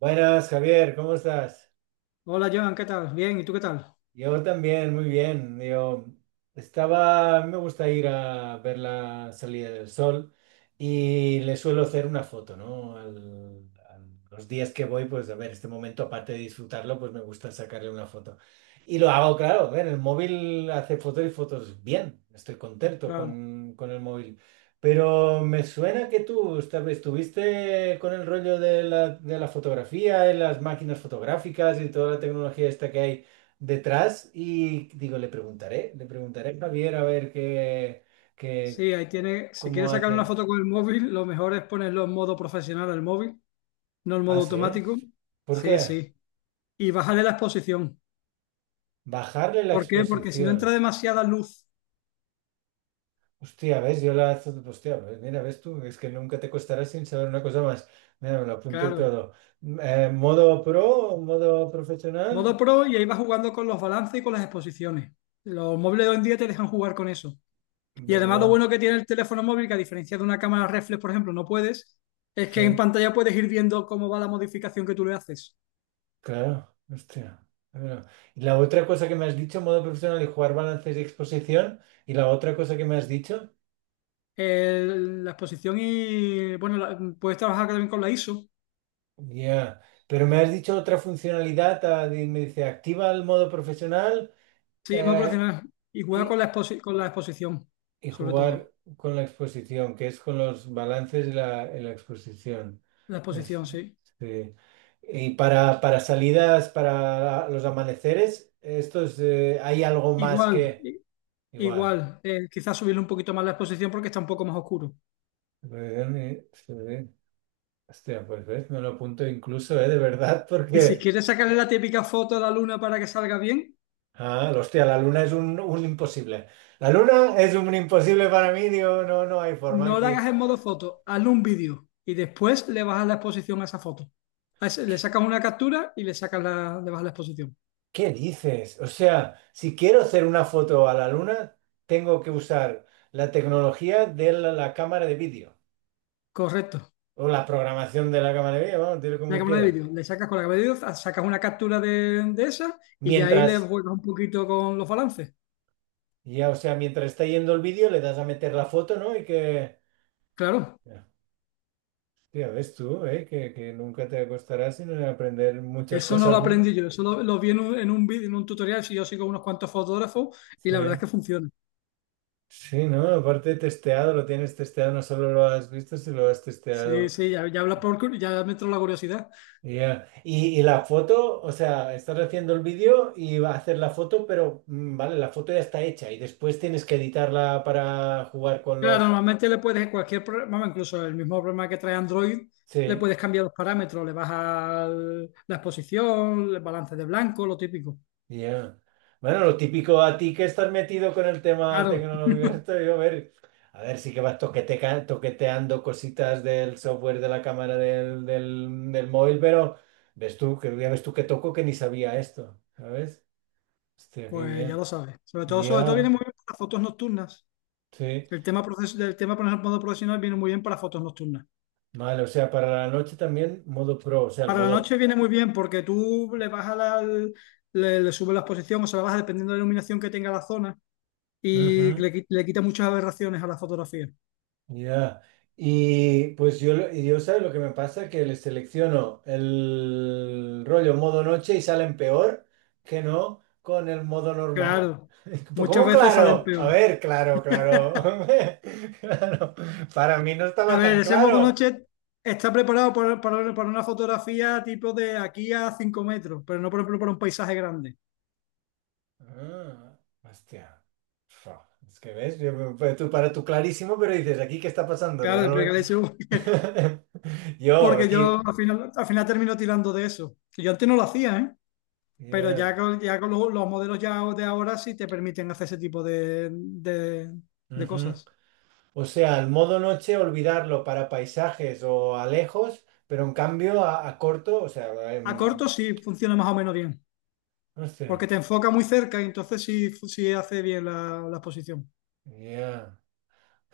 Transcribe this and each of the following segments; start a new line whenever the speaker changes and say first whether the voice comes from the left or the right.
right: Buenas, Javier, ¿cómo estás?
left: Hola Joan, ¿qué tal? Bien, ¿y tú qué tal?
right: Yo también, muy bien. A mí me gusta ir a ver la salida del sol y le suelo hacer una foto, ¿no? Los días que voy, pues a ver, este momento, aparte de disfrutarlo, pues me gusta sacarle una foto. Y lo hago, claro, a ver, el móvil hace fotos y fotos bien, estoy contento
left: Claro.
right: con el móvil. Pero me suena que tú estuviste con el rollo de de la fotografía y las máquinas fotográficas y toda la tecnología esta que hay detrás y digo, le preguntaré a Javier a ver qué,
left: Sí, ahí tiene, si quieres
right: cómo
left: sacar una
right: hace.
left: foto con el móvil, lo mejor es ponerlo en modo profesional al móvil, no en
right: Ah,
left: modo
right: sí, ¿eh?
left: automático.
right: ¿Por
left: Sí,
right: qué?
left: sí. Y bajarle la exposición.
right: Bajarle la
left: ¿Por qué? Porque si no entra
right: exposición.
left: demasiada luz,
right: Hostia, ¿ves? Yo la... Hostia, pues mira, ¿ves tú? Es que nunca te costará sin saber una cosa más. Mira, me lo apunto y
left: claro.
right: todo. ¿Modo pro? ¿Modo profesional?
left: Modo pro y ahí vas jugando con los balances y con las exposiciones. Los móviles de hoy en día te dejan jugar con eso. Y además lo
right: Vale,
left: bueno que tiene el teléfono móvil, que a diferencia de una cámara reflex, por ejemplo, no puedes, es
right: sí,
left: que en pantalla puedes ir viendo cómo va la modificación que tú le haces.
right: claro. Hostia. Bueno, y la otra cosa que me has dicho, modo profesional y jugar balances y exposición. Y la otra cosa que me has dicho.
left: La exposición y, bueno, puedes trabajar también con la ISO.
right: Ya, pero me has dicho otra funcionalidad, ah, me dice activa el modo profesional,
left: Sí, modo
right: eh,
left: profesional. Y juega con
right: y,
left: con la exposición,
right: y
left: sobre
right: jugar
left: todo.
right: con la exposición, que es con los balances de en la exposición.
left: La
right: Es-
left: exposición, sí.
right: sí. Y para salidas, para los amaneceres, esto es, hay algo más
left: Igual,
right: que
left: i-
right: igual.
left: igual. eh, quizás subirle un poquito más la exposición porque está un poco más oscuro.
right: Sí. Hostia, pues ves, me lo apunto incluso, de verdad,
left: Y si
right: porque...
left: quieres sacarle la típica foto a la luna para que salga bien,
right: Ah, hostia, la luna es un imposible. La luna es un imposible para mí, digo, no, no hay forma
left: no la
right: aquí.
left: hagas en modo foto, hazle un vídeo y después le bajas la exposición a esa foto. Le
right: ¿Qué,
left: sacas una captura y le sacas le bajas la exposición.
right: qué dices? O sea, si quiero hacer una foto a la luna, tengo que usar la tecnología de la cámara de vídeo
left: Correcto.
right: o la programación de la cámara de vídeo, vamos, dile
left: Una
right: como
left: cámara de
right: quieras.
left: vídeo, le sacas con la cámara de vídeo, sacas una captura de esa y ya ahí le
right: Mientras,
left: juegas un poquito con los balances.
right: ya, o sea, mientras está yendo el vídeo, le das a meter la foto, ¿no? Y que...
left: Claro,
right: Hostia, ves tú, ¿eh? Que nunca te acostarás sin aprender muchas
left: eso no lo
right: cosas.
left: aprendí yo, eso lo vi en un vídeo, en un tutorial, si yo sigo unos cuantos fotógrafos y
right: Sí.
left: la verdad es que funciona.
right: Sí, ¿no? Aparte testeado, lo tienes testeado, no solo lo has visto, sino lo has
left: Sí,
right: testeado.
left: sí, ya hablas por, ya me entró la curiosidad.
right: Ya. Y la foto, o sea, estás haciendo el vídeo y va a hacer la foto, pero vale, la foto ya está hecha y después tienes que editarla para jugar con
left: Claro,
right: los...
left: normalmente le puedes cualquier programa, incluso el mismo programa que trae Android, le
right: Sí.
left: puedes cambiar los parámetros, le bajas la exposición, el balance de blanco, lo típico.
right: Ya. Bueno, lo típico a ti que estás metido con el tema
left: Claro,
right: tecnológico, esto, yo a ver, sí que vas toqueteando cositas del software de la cámara del móvil, pero ves tú, que ya ves tú que toco que ni sabía esto, ¿sabes? Hostia, qué
left: pues ya lo
right: bien.
left: sabes. Sobre todo viene
right: Ya,
left: muy bien para fotos nocturnas.
right: sí.
left: El tema, el tema por ejemplo, profesional viene muy bien para fotos nocturnas.
right: Vale, o sea, para la noche también modo pro, o sea, el
left: Para la
right: modo...
left: noche viene muy bien porque tú le bajas le subes la exposición o se la bajas dependiendo de la iluminación que tenga la zona y
right: Ujú.
left: le quita muchas aberraciones a la fotografía.
right: Ya, y pues yo, yo sabes lo que me pasa, que les selecciono el rollo modo noche y salen peor que no con el modo normal.
left: Claro,
right: Pues,
left: muchas
right: ¿cómo
left: veces salen
right: claro? A
left: peor.
right: ver, claro, claro. Claro, para mí no
left: A
right: estaba
left: ver,
right: tan
left: ese modo
right: claro.
left: noche está preparado para una fotografía tipo de aquí a 5 metros, pero no por ejemplo para un paisaje grande.
right: Ah, hostia. Fua, es que ves, para tú clarísimo, pero dices, ¿aquí qué está pasando? Yo no
left: Claro,
right: lo
left: pero que
right: veo.
left: le hice
right: Yo,
left: porque yo
right: aquí.
left: al final termino tirando de eso. Y yo antes no lo hacía, ¿eh? Pero
right: Yeah.
left: ya con los modelos ya de ahora sí te permiten hacer ese tipo de cosas.
right: O sea, el modo noche olvidarlo para paisajes o a lejos, pero en cambio a corto, o sea,
left: A corto sí funciona más o menos bien,
right: no sé,
left: porque te enfoca muy cerca y entonces sí, sí hace bien la exposición.
right: ya.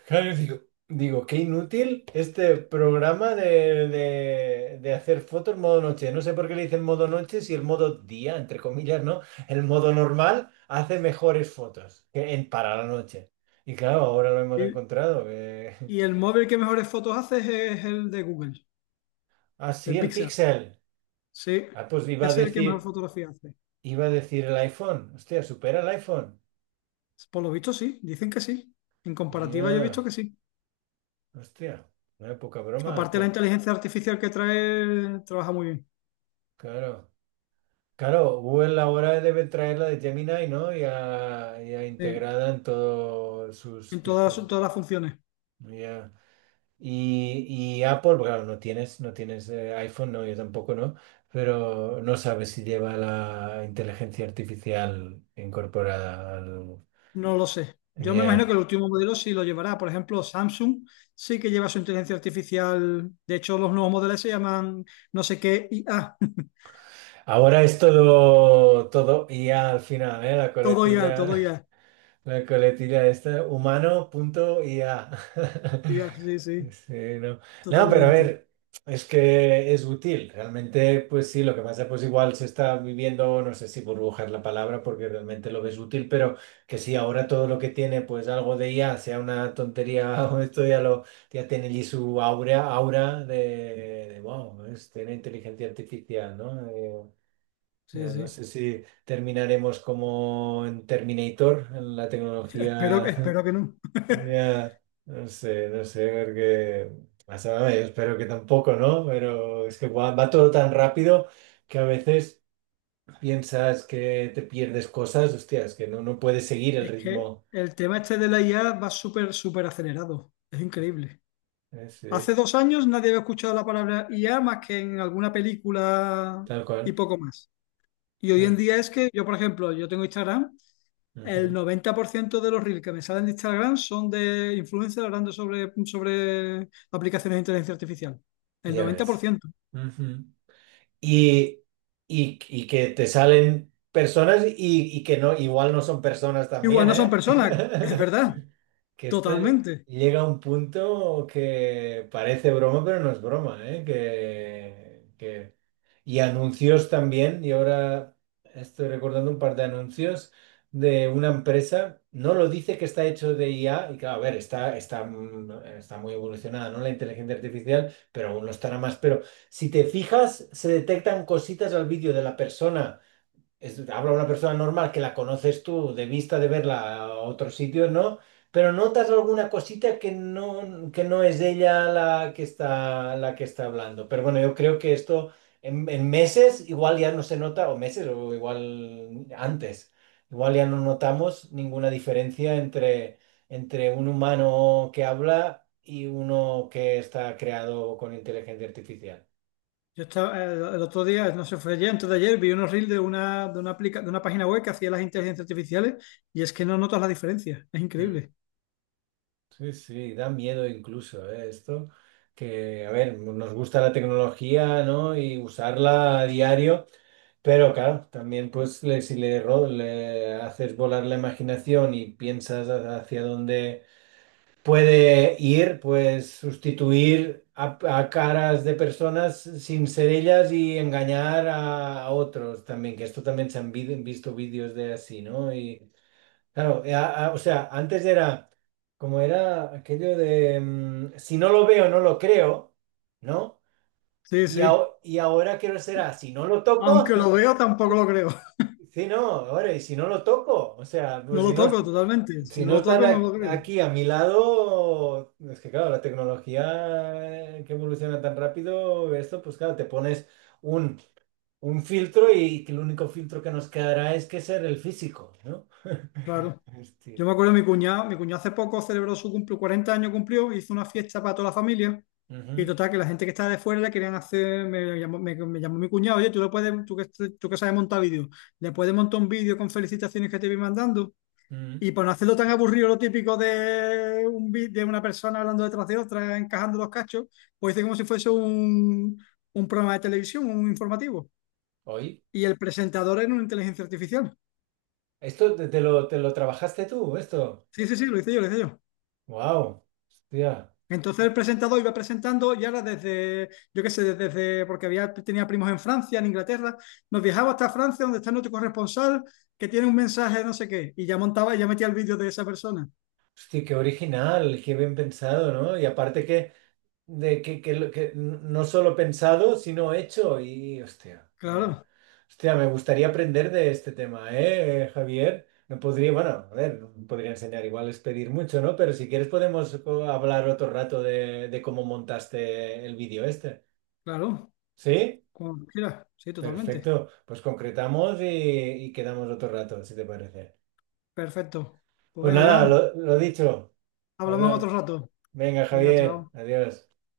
right: Claro, digo, digo, qué inútil este programa de hacer fotos modo noche. No sé por qué le dicen modo noche si el modo día, entre comillas, ¿no? El modo normal hace mejores fotos que en, para la noche. Y claro, ahora lo hemos
left: Y,
right: encontrado.
left: y el móvil que mejores fotos hace es el de Google,
right: Ah, sí,
left: el
right: el
left: Pixel.
right: pixel.
left: Sí,
right: Ah, pues iba a
left: es el que
right: decir.
left: mejor fotografía hace.
right: Iba a decir el iPhone. Hostia, supera el iPhone.
left: Por lo visto sí, dicen que sí. En comparativa yo he visto
right: Ya,
left: que sí.
right: hostia, una poca broma.
left: Aparte la
right: Co-
left: inteligencia artificial que trae, trabaja muy bien.
right: Claro. Claro, Google ahora debe traer la de Gemini, ¿no? Ya, ya
left: Sí,
right: integrada en todos sus
left: en todas,
right: dispositivos.
left: todas las funciones.
right: ¿No? Ya. Y, y Apple, pues claro, no tienes, no tienes iPhone, no, yo tampoco, ¿no? Pero no sabes si lleva la inteligencia artificial incorporada al...
left: No lo sé. Yo me imagino
right: Ya.
left: que el último modelo sí lo llevará. Por ejemplo, Samsung sí que lleva su inteligencia artificial. De hecho, los nuevos modelos se llaman no sé qué IA.
right: Ahora es todo, todo IA al final, ¿eh? La
left: Todo IA, todo
right: coletilla.
left: IA.
right: La coletilla esta, humano.ia.
left: IA, sí, sí,
right: Sí, no. No, pero a
left: totalmente.
right: ver, es que es útil. Realmente, pues sí, lo que pasa, pues igual se está viviendo, no sé si burbujar la palabra, porque realmente lo ves útil, pero que si ahora todo lo que tiene, pues algo de IA, sea una tontería o esto ya lo, ya tiene allí su aura, aura de, wow, es, tiene inteligencia artificial, ¿no?
left: Sí,
right: Yo no
left: sí.
right: sé si terminaremos como en Terminator, en la
left: Espero,
right: tecnología.
left: espero que no.
right: Ya, no sé, no sé, porque... O sea, yo espero que tampoco, ¿no? Pero es que va, va todo tan rápido que a veces piensas que te pierdes cosas, hostias, que no, no puedes seguir el
left: Es que
right: ritmo.
left: el tema este de la IA va súper, súper acelerado. Es increíble. Hace
right: Sí,
left: 2 años nadie había escuchado la palabra IA más que en alguna película
right: tal
left: y
right: cual.
left: poco más. Y hoy
right: Ah,
left: en día es que yo, por ejemplo, yo tengo Instagram. El
right: ujú,
left: 90% de los reels que me salen de Instagram son de influencers hablando sobre aplicaciones de inteligencia artificial. El
right: ya
left: noventa por
right: ves.
left: ciento
right: Ujú. y, y que te salen personas y que no, igual no son personas
left: Igual
right: también,
left: no son
right: ¿eh?
left: personas, es verdad,
right: Que esto
left: totalmente.
right: llega a un punto que parece broma, pero no es broma, ¿eh? Que Y anuncios también, y ahora estoy recordando un par de anuncios de una empresa, no lo dice que está hecho de IA, y claro, a ver, está muy evolucionada, ¿no? La inteligencia artificial, pero aún lo estará más. Pero si te fijas, se detectan cositas al vídeo de la persona habla una persona normal que la conoces tú de vista de verla a otros sitios, ¿no? Pero notas alguna cosita que no es ella la que está hablando. Pero bueno, yo creo que esto en meses igual ya no se nota, o meses o igual antes, igual ya no notamos ninguna diferencia entre, entre un humano que habla y uno que está creado con inteligencia artificial.
left: Yo estaba, el otro día, no sé, fue ayer, antes de ayer, vi unos reels de una página web que hacía las inteligencias artificiales y es que no notas la diferencia. Es
right: Mm.
left: increíble.
right: Sí, sí, da miedo incluso, ¿eh? Esto, que, a ver, nos gusta la tecnología, ¿no? Y usarla a diario, pero claro, también pues si le, le haces volar la imaginación y piensas hacia dónde puede ir, pues sustituir a caras de personas sin ser ellas y engañar a otros también, que esto también se han visto vídeos de así, ¿no? Claro, o sea, antes era como era aquello de si no lo veo, no lo creo, ¿no?
left: Sí,
right: Y,
left: sí.
right: y ahora quiero ser a si no lo toco,
left: Aunque lo veo, tampoco lo creo.
right: sí, no, ahora, y si no lo toco, o sea,
left: No
right: pues si
left: lo
right: no,
left: toco totalmente. Si
right: si
left: no
right: no
left: lo
right: están
left: toco, no lo creo.
right: aquí a mi lado, es que claro, la tecnología que evoluciona tan rápido, esto, pues claro, te pones un, un filtro y que el único filtro que nos quedará es que ser el físico, ¿no?
left: Claro. Yo
right: Este,
left: me acuerdo de mi cuñado hace poco celebró su cumple, 40 años cumplió, hizo una fiesta para toda la familia y
right: ujú,
left: total que la gente que estaba de fuera le querían hacer, me llamó, me llamó mi cuñado, oye, tú le puedes, tú que sabes montar vídeo, le puedes montar un vídeo con felicitaciones que te vi mandando
right: mm.
left: y para no hacerlo tan aburrido lo típico de, de una persona hablando detrás de otra, encajando los cachos, pues hice como si fuese un programa de televisión, un informativo
right: Hoy,
left: y el presentador era una inteligencia artificial.
right: esto te lo trabajaste tú, esto.
left: Sí, sí, sí, lo hice yo, lo hice yo.
right: Wow, hostia,
left: Entonces el presentador iba presentando y ahora desde, yo qué sé, porque había, tenía primos en Francia, en Inglaterra, nos viajaba hasta Francia, donde está nuestro corresponsal, que tiene un mensaje de no sé qué, y ya montaba y ya metía el vídeo de esa persona.
right: hostia, qué original, qué bien pensado, ¿no? Y aparte que, de, que, lo- que no solo pensado, sino hecho. Y hostia, no,
left: Claro,
right: hostia, me gustaría aprender de este tema, ¿eh, Javier? Me podría, bueno, a ver, no podría enseñar, igual es pedir mucho, ¿no? Pero si quieres podemos hablar otro rato de cómo montaste el vídeo este.
left: claro,
right: ¿Sí?
left: como quieras, sí, totalmente.
right: Perfecto, pues concretamos y quedamos otro rato, si te parece.
left: Perfecto. Pues
right: Pues
left: venga,
right: nada,
left: Joan,
right: lo dicho,
left: hablamos en otro
right: habla.
left: rato.
right: Venga,
left: Venga,
right: Javier,
left: chao.
right: adiós.